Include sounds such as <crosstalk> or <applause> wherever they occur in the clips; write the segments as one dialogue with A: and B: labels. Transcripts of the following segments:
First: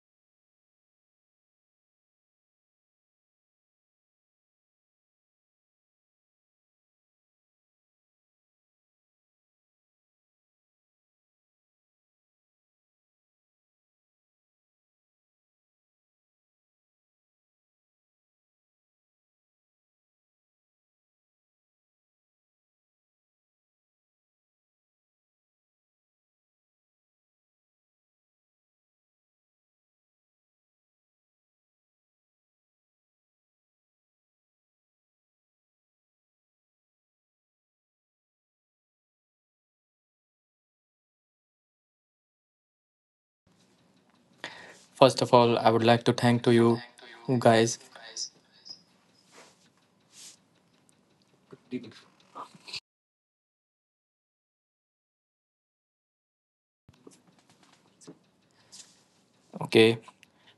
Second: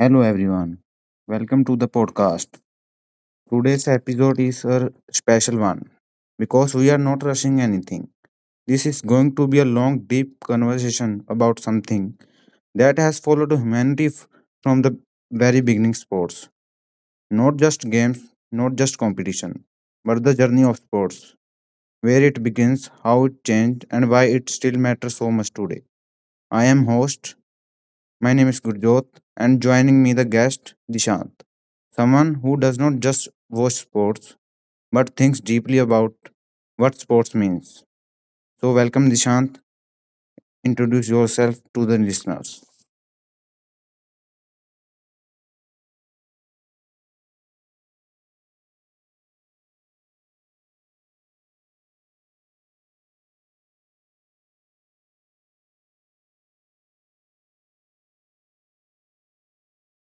A: Hello everyone. Welcome to the podcast. Today's episode is a special one because we are not rushing anything. This is going to be a long deep conversation about something that has followed humanity from the very beginning sports. Not just games, not just competition, but the journey of sports, where it begins, how it changed and why it still matters so much today. I am host. My name is Gurjot, and joining me the guest Dishant, someone who does not just watch sports but thinks deeply about what sports means. So, welcome Dishant. Introduce yourself to the listeners.
B: First of all, I would like to thank to you guys. Okay.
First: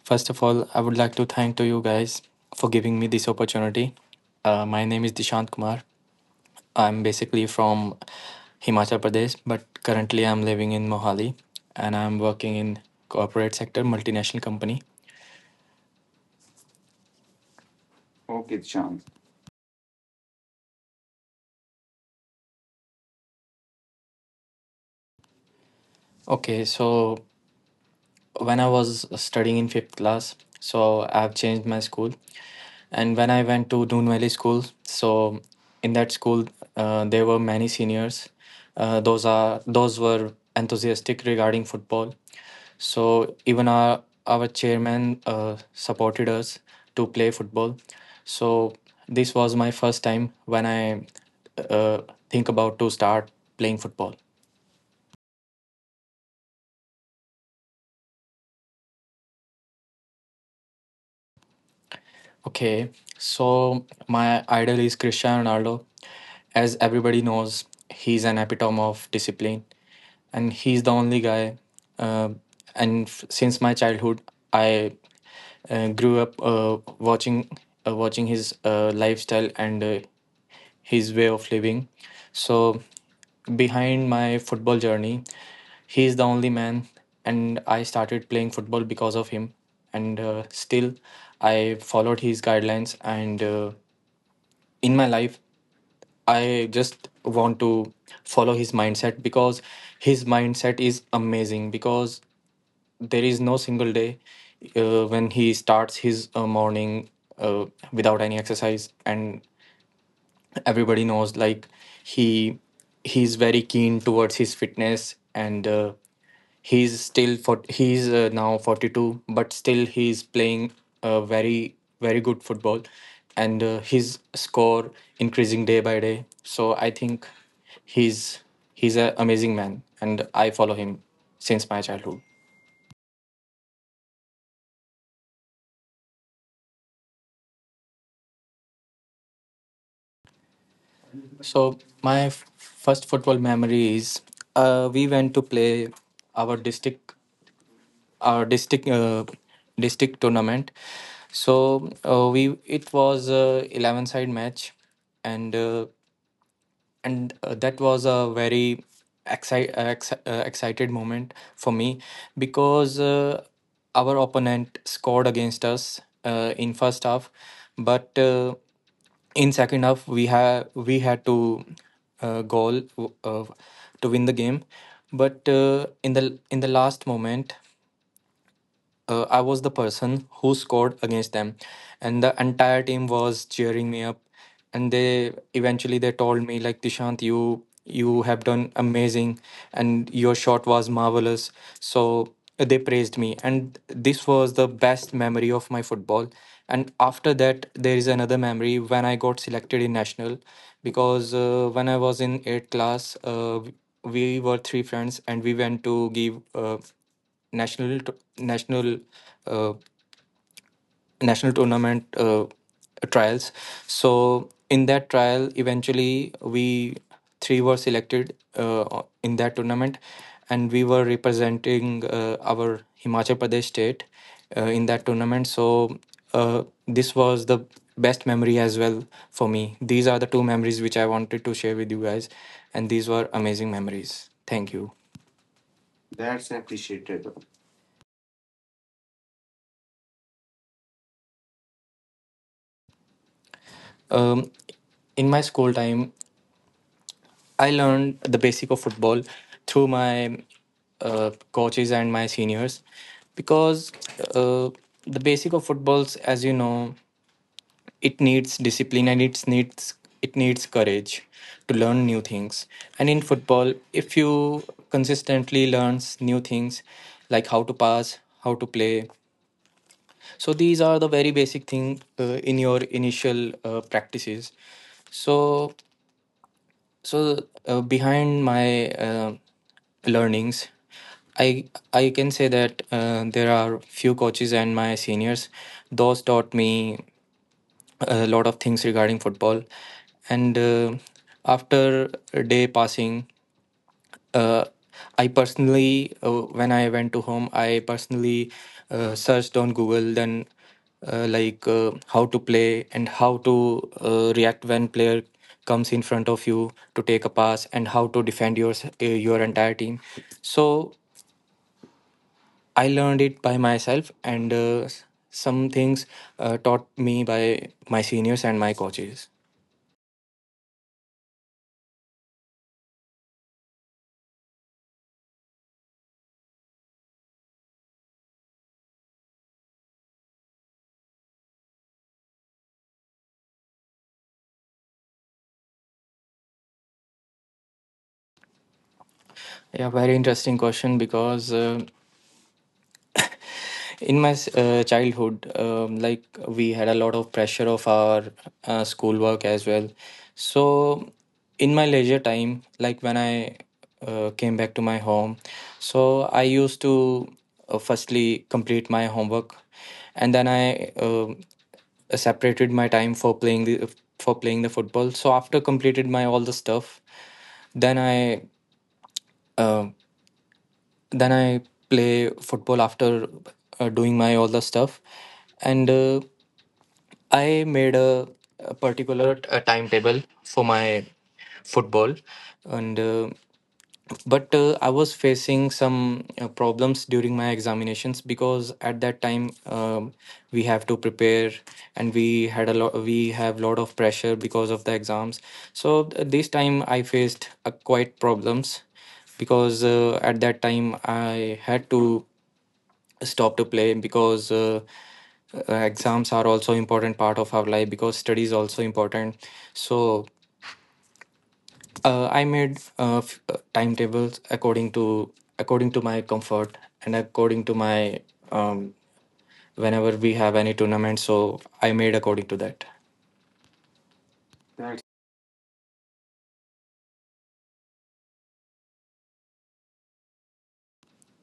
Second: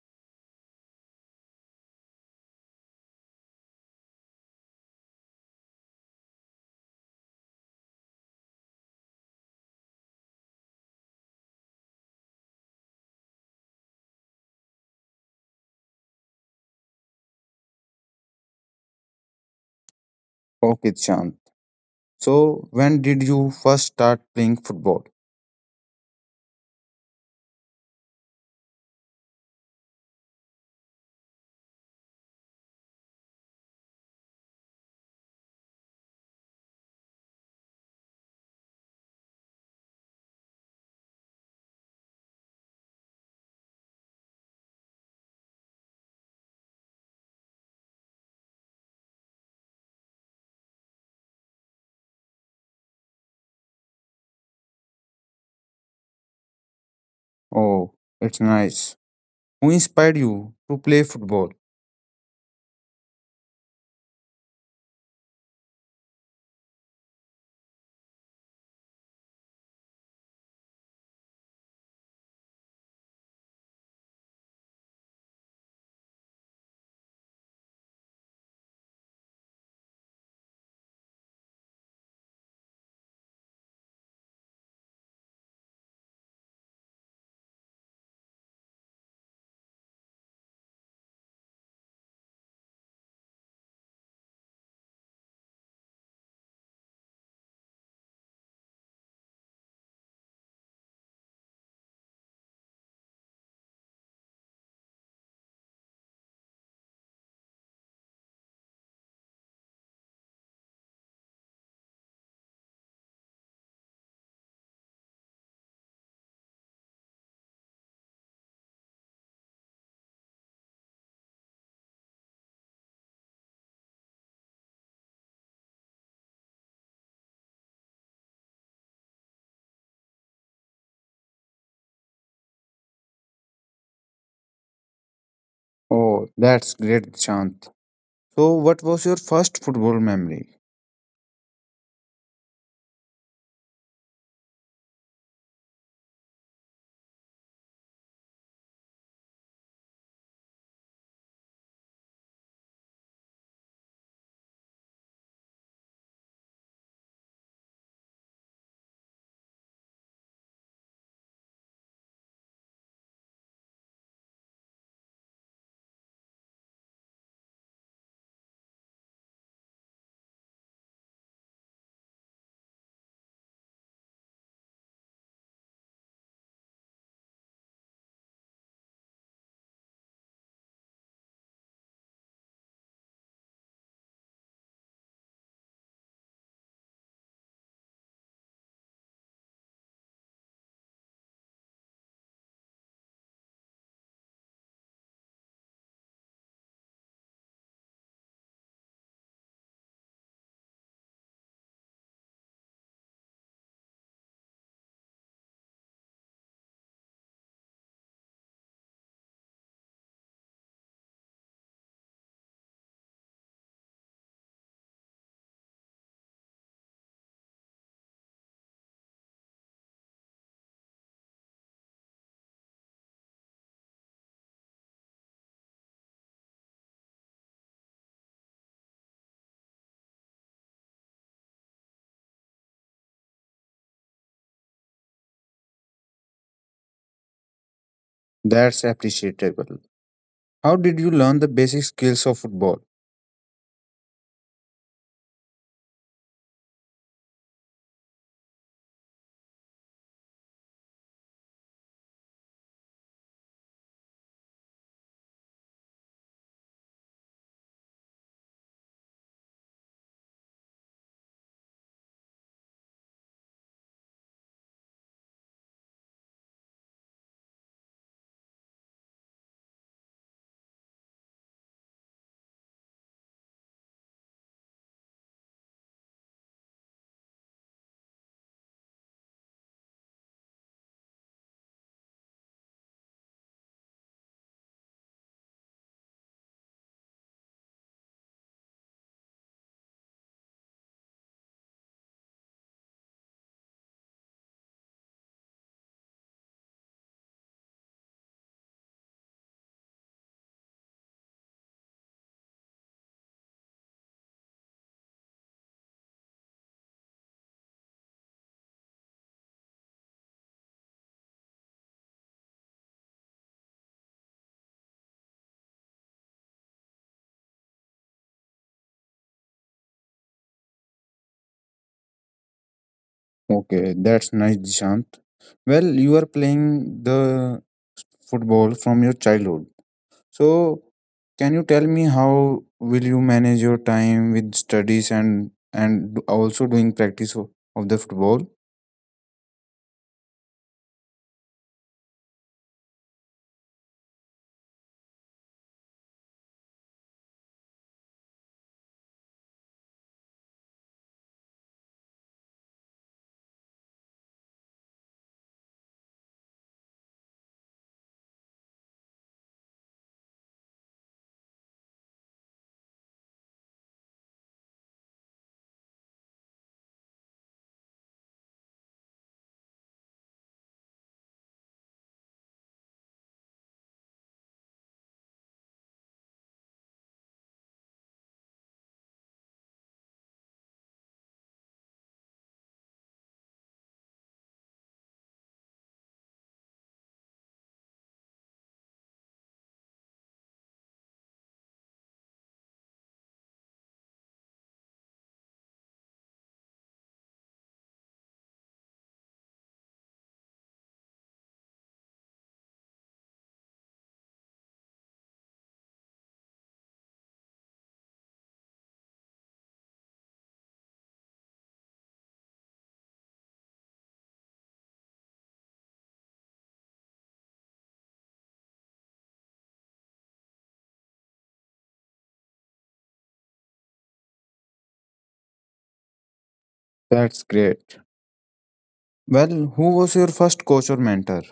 B: First of all, I would like to thank to you guys for giving me this opportunity. My name is Dishant Kumar. I'm basically from Himachal Pradesh, but currently I'm living in Mohali and I'm working in corporate sector, multinational company. Okay, Dishant.
A: Okay, Dishant. So, when did you first start playing football?
B: Okay, so when I was studying in fifth class, so I've changed my school. And when I went to Dune Valley School, so in that school there were many seniors. Those were enthusiastic regarding football. So even our chairman supported us to play football. So this was my first time when I uh, think about to start playing football.
A: Oh, it's nice. Who inspired you to play football?
B: Okay, so my idol is Cristiano Ronaldo. As everybody knows, he's an epitome of discipline and he's the only guy. Uh, since my childhood, I grew up watching his lifestyle and his way of living. So behind my football journey, he is the only man, and I started playing football because of him. And still, I followed his guidelines, and in my life, I just want to follow his mindset because his mindset is amazing because there is no single day when he starts his morning uh, without any exercise. And everybody knows like he he's very keen towards his fitness, and he's now 42, but still he's playing uh, very very good football, and his score increasing day by day. So I think he's he's an amazing man, and I follow him since my childhood.
A: Oh, that's great, Dishant. So, what was your first football memory?
B: So my first football memory is, we went to play our district, our district tournament. So we it was a 11 side match, and uh, and that was a very excited moment for me because our opponent scored against us in first half, but in second half we had to goal uh, to win the game. But in the last moment, I was the person who scored against them, and the entire team was cheering me up. And they eventually they told me like, Dishant, you have done amazing, and your shot was marvelous. So they praised me, and this was the best memory of my football. And after that, there is another memory when I got selected in national, because when I was in eighth class, we were three friends and we went to give. National t- national uh, National tournament trials. So in that trial eventually we three were selected in that tournament, and we were representing our Himachal Pradesh state in that tournament. So this was the best memory as well for me. These are the two memories which I wanted to share with you guys, and these were amazing memories. Thank you. That's appreciated.
A: That's appreciable. How did you learn the basic skills of football?
B: Um. In my school time, I learned the basic of football through my coaches and my seniors because uh, the basic of footballs, as you know, it needs discipline, and it needs courage to learn new things. And in football, if you consistently learns new things like how to pass, how to play, so these are the very basic thing in your initial practices. So So behind my learnings, I I can say that there are few coaches and my seniors. Those taught me a lot of things regarding football, and after a day passing, uh, I personally, when I went to home, I personally searched on Google. Then how to play and how to react when player comes in front of you to take a pass, and how to defend your entire team. So I learned it by myself, and some things taught me by my seniors and my coaches.
A: Okay, that's nice, Dishant. Well, you are playing the football from your childhood. So, can you tell me how will you manage your time with studies and also doing practice of the football?
B: Yeah, very interesting question. Because. uh, In my childhood, like we had a lot of pressure of our schoolwork as well. So, in my leisure time, like when I came back to my home, so I used to firstly complete my homework, and then I separated my time for playing the football. So after completed my all the stuff, then I um then I play football after doing my all the stuff, and I made a particular a timetable for my football, and but I was facing some problems during my examinations because at that time, we have to prepare, and we have lot of pressure because of the exams. So this time I faced quite problems because at that time I had to stop to play because exams are also important part of our life because study is also important. So I made timetables according to my comfort and according to my, um, whenever we have any tournament, so I made according to that. Right.
A: That's great. Well, who was your first coach or mentor?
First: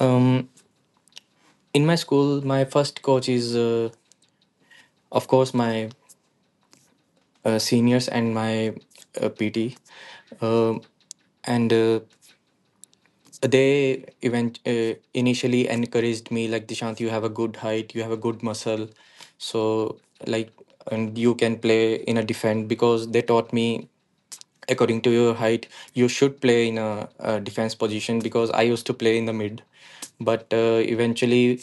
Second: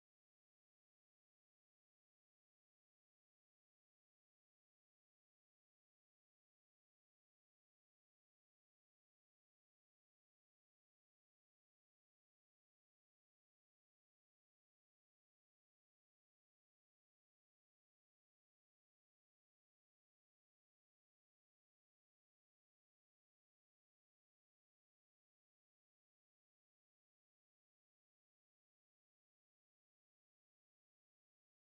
B: um, in my school, my first coach is of course my seniors and my PT. Um and So they event initially encouraged me like, Dishant, you have a good height, you have a good muscle, so like, and you can play in a defense because they taught me, according to your height you should play in a defense position, because I used to play in the mid. But eventually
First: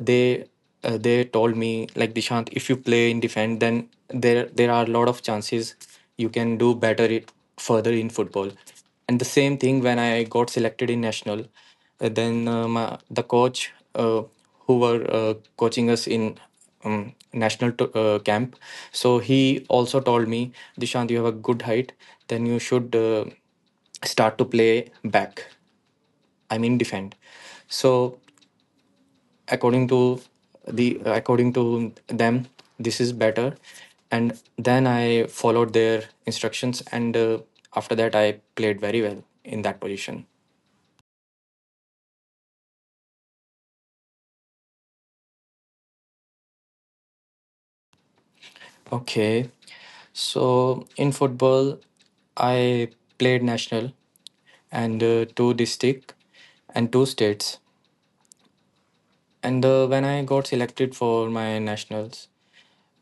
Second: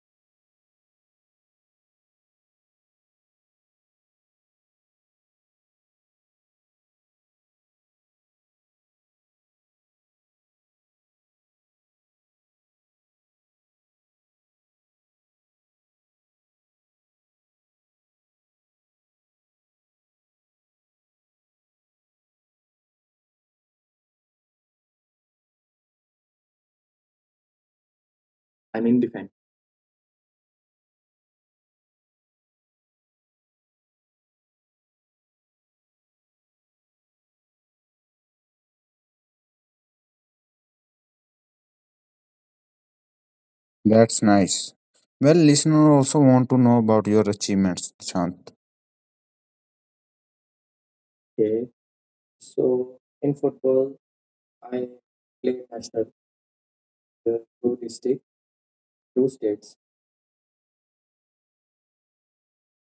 B: they they told me like, Dishant, if you play in defense, then there are a lot of chances you can do better it further in football. And the same thing, when I got selected in national, then my, the coach who were coaching us in, national to, camp. So he also told me, Dishant, you have a good height, then you should start to play back. I mean defend. So
A: I'm in defense.
B: according to the, according to them, this is better. And then I followed their instructions, and after that I played very well in that position.
A: That's nice. Well, listener also want to know about your achievements, Dishant.
B: Okay, so in
A: Okay.
B: football, I
A: So in
B: played national
A: football, I
B: and two
A: played
B: district
A: national,
B: and two states.
A: two district, two
B: And
A: states.
B: when I got selected for my nationals,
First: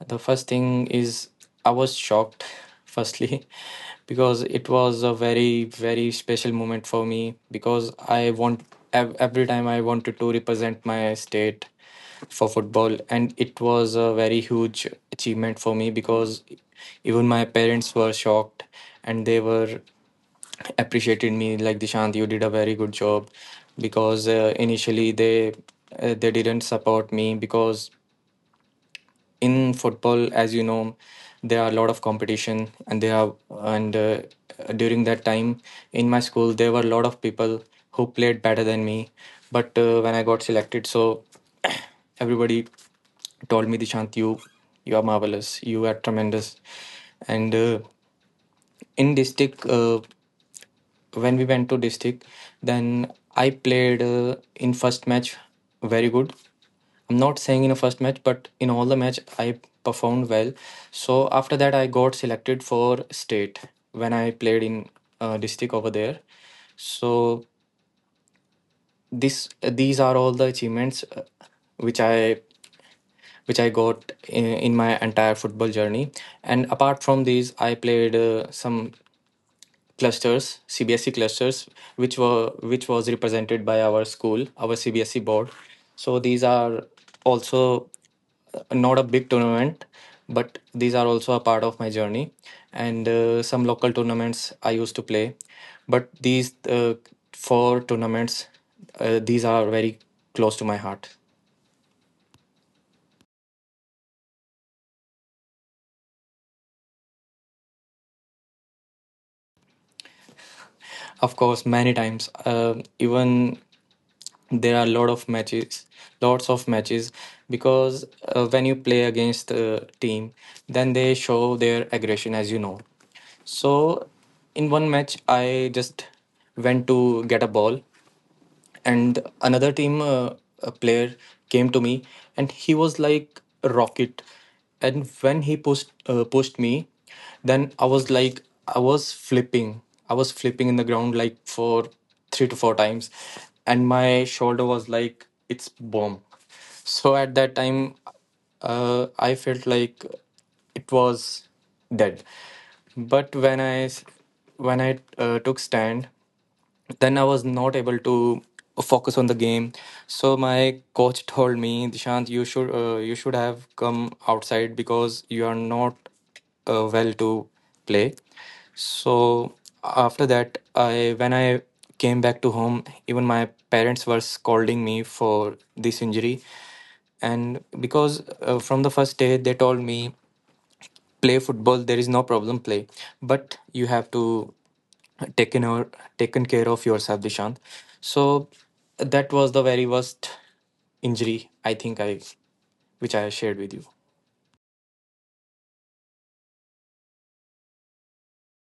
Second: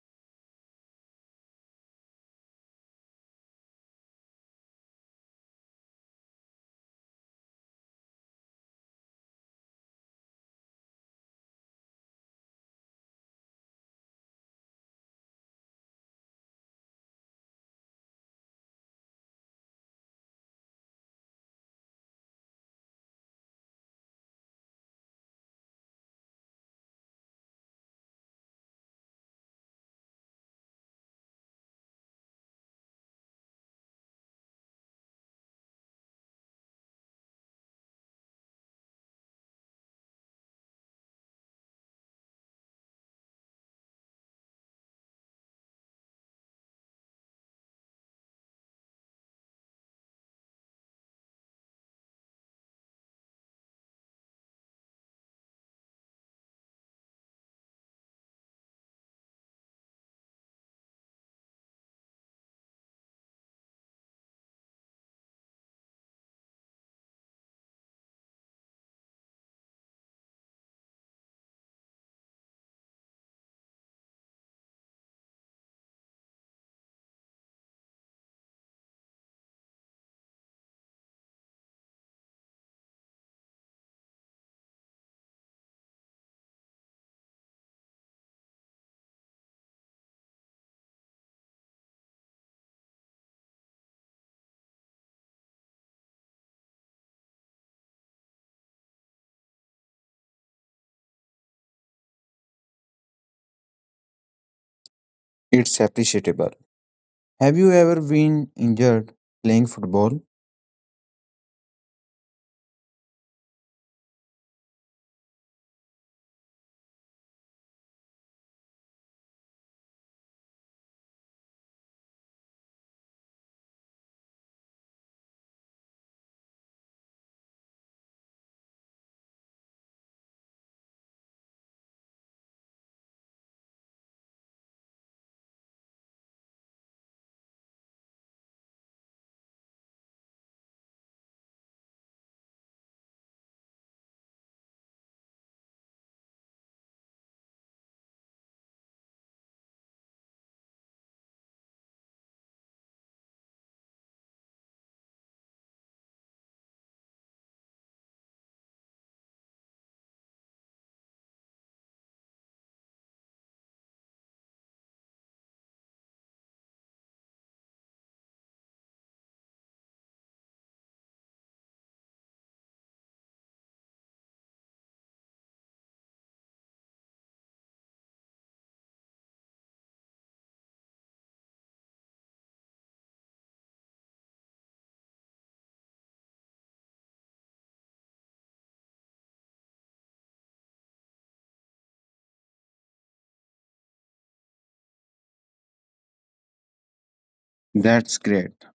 B: the first thing is I was shocked, <laughs> firstly, <laughs> because it was a very very special moment for me. Because I want every time I wanted to represent my state for football, and it was a very huge achievement for me, because even my parents were shocked, and they were appreciated me like, Dishant, you did a very good job. Because initially they didn't support me because in football, as you know, there are a lot of competition. And there are, and during that time in my school, there were a lot of people who played better than me. But when I got selected, so <clears throat> everybody told me, Dishant, you are marvelous, you are tremendous. And in district when we went to district, then I played in first match very good. I'm not saying in a first match, but in all the match I performed well. So after that I got selected for state when I played in district over there. So this these are all the achievements which i which I got in my entire football journey. And apart from these, I played some clusters CBSE clusters which was represented by our school, our CBSE board. So these are also not a big tournament, but these are also a part of my journey. And some local tournaments I used to play, but these four tournaments, these are very close to my heart.
A: It's appreciable. Have you ever been injured playing football?
B: Of course, many times. Even There are a lot of matches, lots of matches because when you play against the team, then they show their aggression, as you know. So in one match, I just went to get a ball, and another team a player came to me, and he was like a rocket. And when he pushed me, then I was like, I was flipping, I was flipping in the ground like for 3 to 4 times, and my shoulder was like it's bomb. So at that time, I felt like it was dead. But when I took stand, then I was not able to focus on the game. So my coach told me, Dishant, you should have come outside because you are not well to play. So after that, I when I came back to home, even my parents were scolding me for this injury, and because from the first day they told me, play football, there is no problem play, but you have to taken over, taken care of yourself, Dishant. So that was the very worst injury I think I which I shared with you.
A: That's great.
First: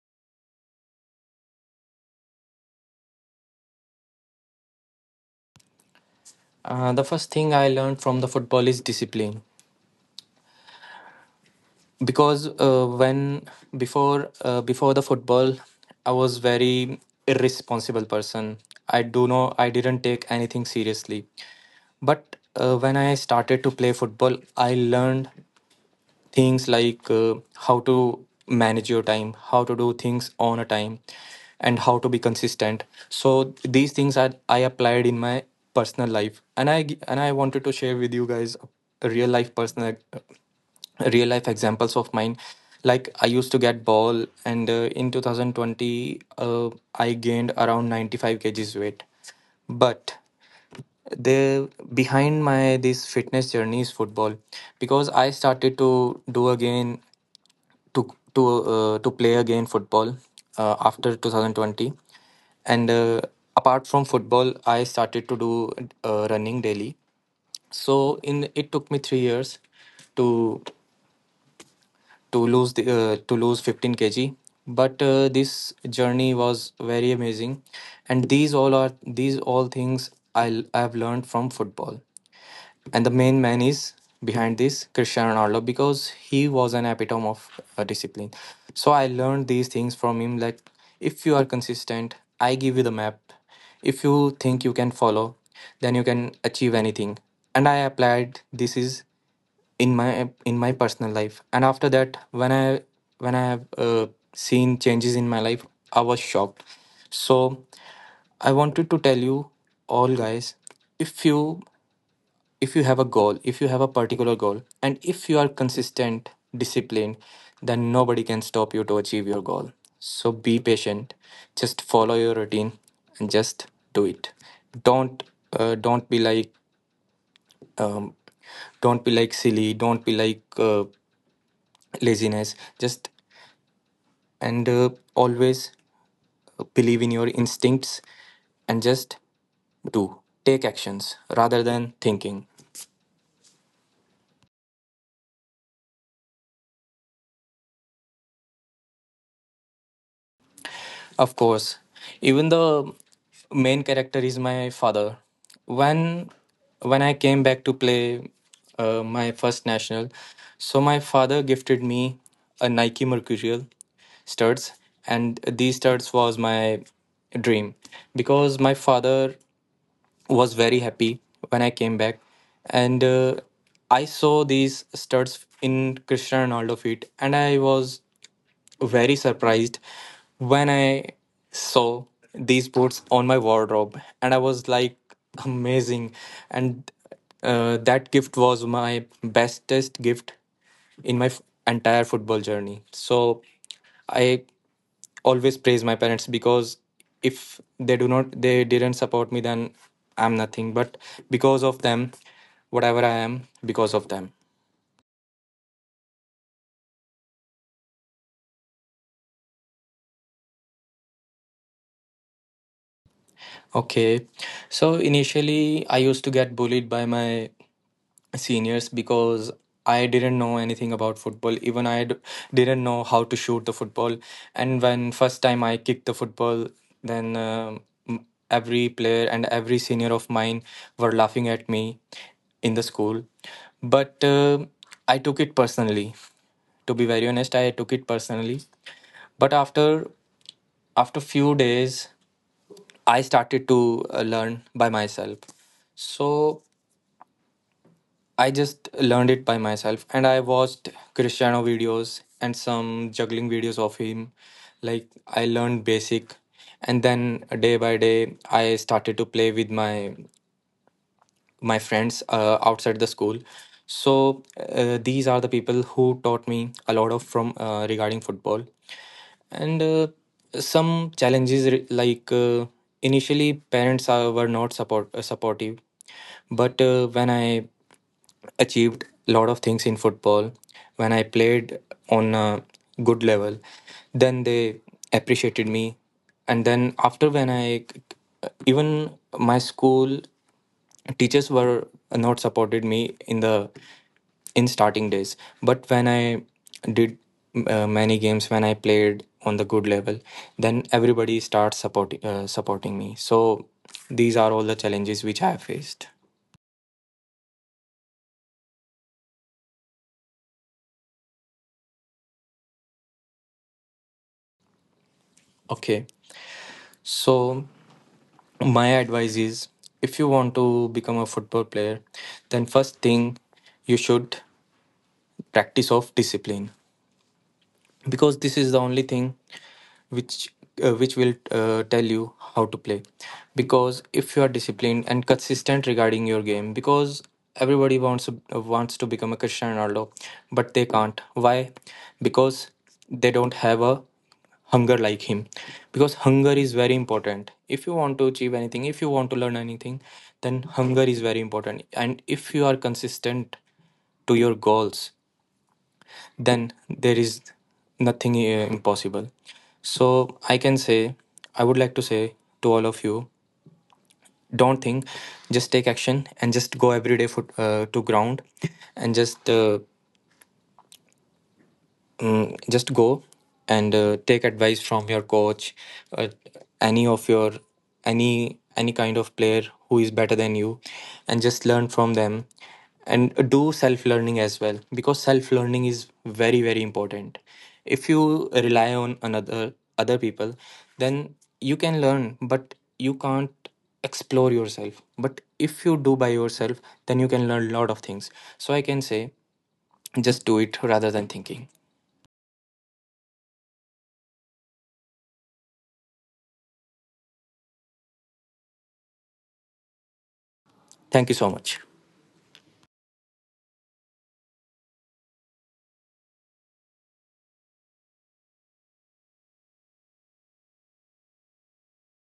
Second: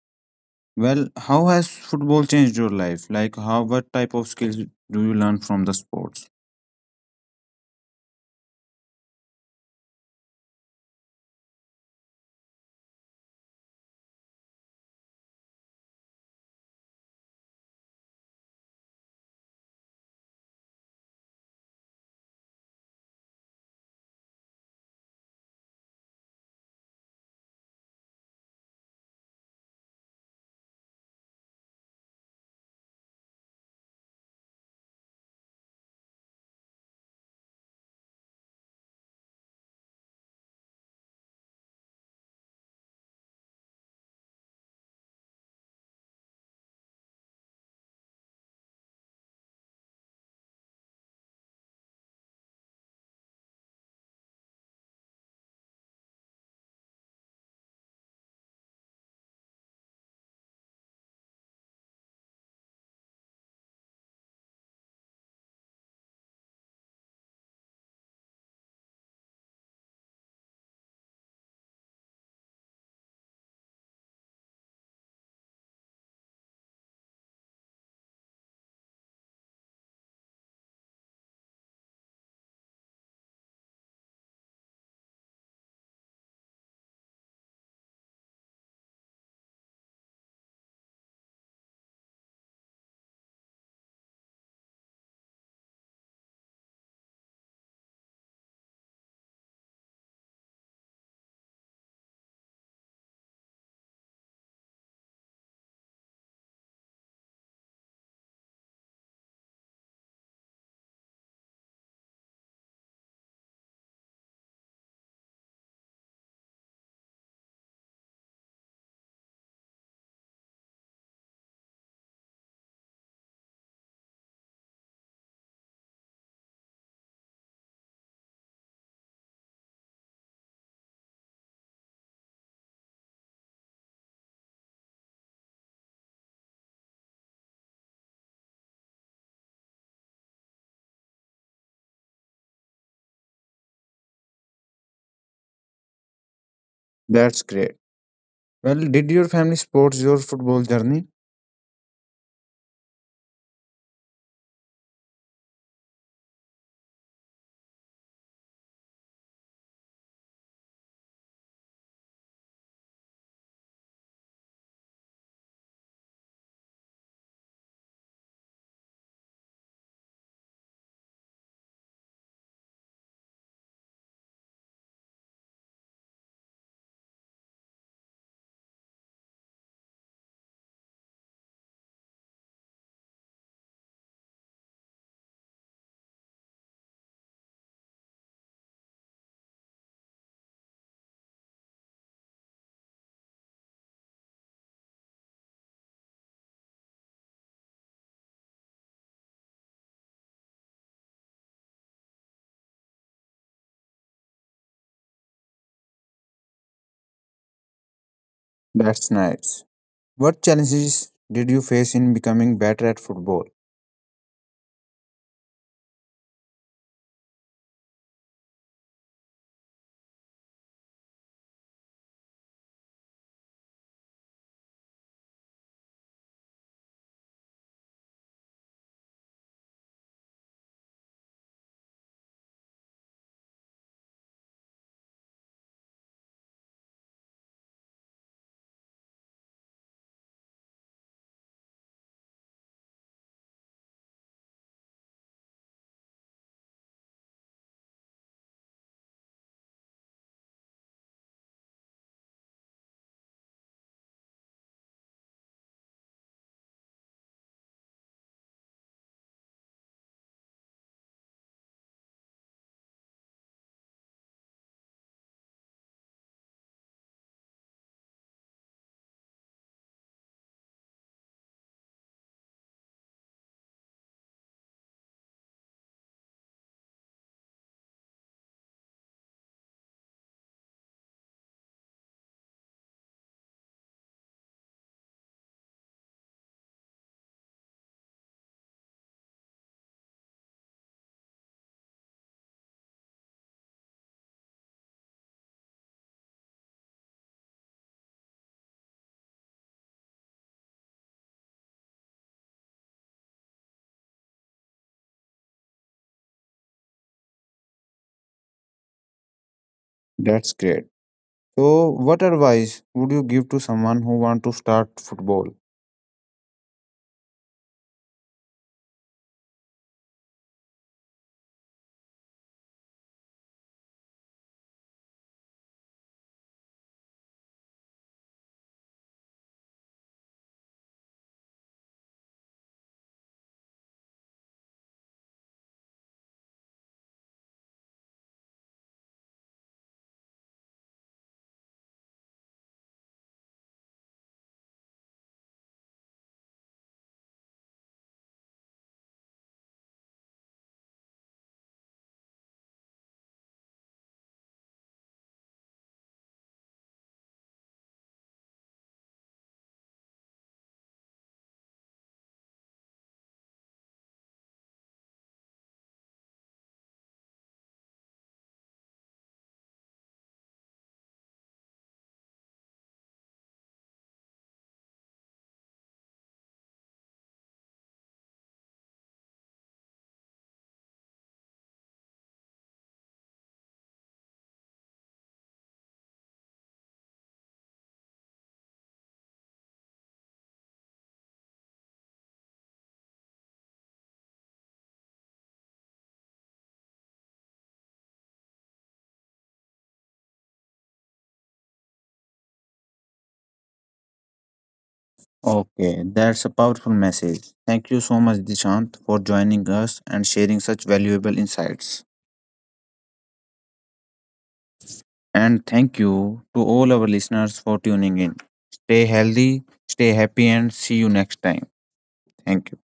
A: Well, how has football changed your life? Like, how what type of skills do you learn from the sports?
B: The first thing I learned from the football is discipline because when before before the football I was very irresponsible person. I do know I didn't take anything seriously. But when I started to play football, I learned things like how to manage your time, how to do things on a time, and how to be consistent. So these things I applied in my personal life, and I wanted to share with you guys a real life personal real life examples of mine. Like I used to get ball, and in 2020 I gained around 95 kg kgs weight, but there, behind my this fitness journey is football, because I started to do again to to play again football after 2020. And apart from football, I started to do running daily. So in it took me 3 years to to lose the to lose 15 kg. But this journey was very amazing, and these all things I have learned from football. And the main man is behind this, Cristiano Ronaldo, because he was an epitome of discipline. So I learned these things from him. Like, if you are consistent, I give you the map. If you think you can follow, then you can achieve anything. And I applied this is in my personal life. And after that, when I have seen changes in my life, I was shocked. So I wanted to tell you all guys, if you if you have a goal, if you have a particular goal, and if you are consistent, disciplined, then nobody can stop you to achieve your goal. So be patient, just follow your routine and just do it. Don't don't be like um, don't be like silly, don't be like laziness. Just and always believe in your instincts and just do. Take actions rather than thinking.
A: That's great. Well, did your family support your football journey?
B: Of course, even the main character is my father. When when I came back to play my first national, so my father gifted me a Nike Mercurial studs, and these studs was my dream. Because my father was very happy when I came back, and I saw these studs in Cristiano Ronaldo feet, and I was very surprised when I saw these boots on my wardrobe, and I was like, amazing. And that gift was my bestest gift in my entire football journey. So I always praise my parents because if they do not, they didn't support me, then I'm nothing. But because of them, whatever I am, because of them.
A: That's nice. What challenges did you face in becoming better at football?
B: Okay. So initially, I used to get bullied by my seniors because I didn't know anything about football. Even I didn't know how to shoot the football. And when first time I kicked the football, then every player and every senior of mine were laughing at me in the school. But I took it personally. To be very honest, I took it personally. But after few days I started to learn by myself. So I just learned it by myself, and I watched Cristiano videos and some juggling videos of him. Like I learned basic, and then day by day I started to play with my friends outside the school. So these are the people who taught me a lot of from regarding football. And some challenges re- like initially parents were not support supportive. But when I achieved a lot of things in football, when I played on a good level, then they appreciated me. And then after, when I, even my school teachers were not supported me in the in starting days, but when I did many games, when I played on the good level, then everybody starts supporting me. So these are all the challenges which I have faced.
A: That's great. So, what advice would you give to someone who want to start football?
B: Okay, so my advice is, if you want to become a football player, then first thing you should practice of discipline, because this is the only thing which will tell you how to play. Because if you are disciplined and consistent regarding your game, because everybody wants to become a Cristiano Ronaldo, but they can't. Why? Because they don't have a hunger like him. Because hunger is very important, if you want to achieve anything, if you want to learn anything, then hunger is very important. And if you are consistent to your goals, then there is nothing impossible. So I can say, I would like to say to all of you, don't think, just take action and just go every day for to ground, and just go, and take advice from your coach, uh, any of your any any kind of player who is better than you, and just learn from them, and do self learning as well, because self learning is very very important. If you rely on another other people, then you can learn, but you can't explore yourself. But if you do by yourself, then you can learn a lot of things. So I can say, just do it rather than thinking.
A: Okay, that's a powerful message. Thank you so much, Dishant, for joining us and sharing such valuable
B: Thank you
A: insights.
B: so much.
A: And thank you to all our listeners for tuning in. Stay healthy, stay happy, and see you next time. Thank you.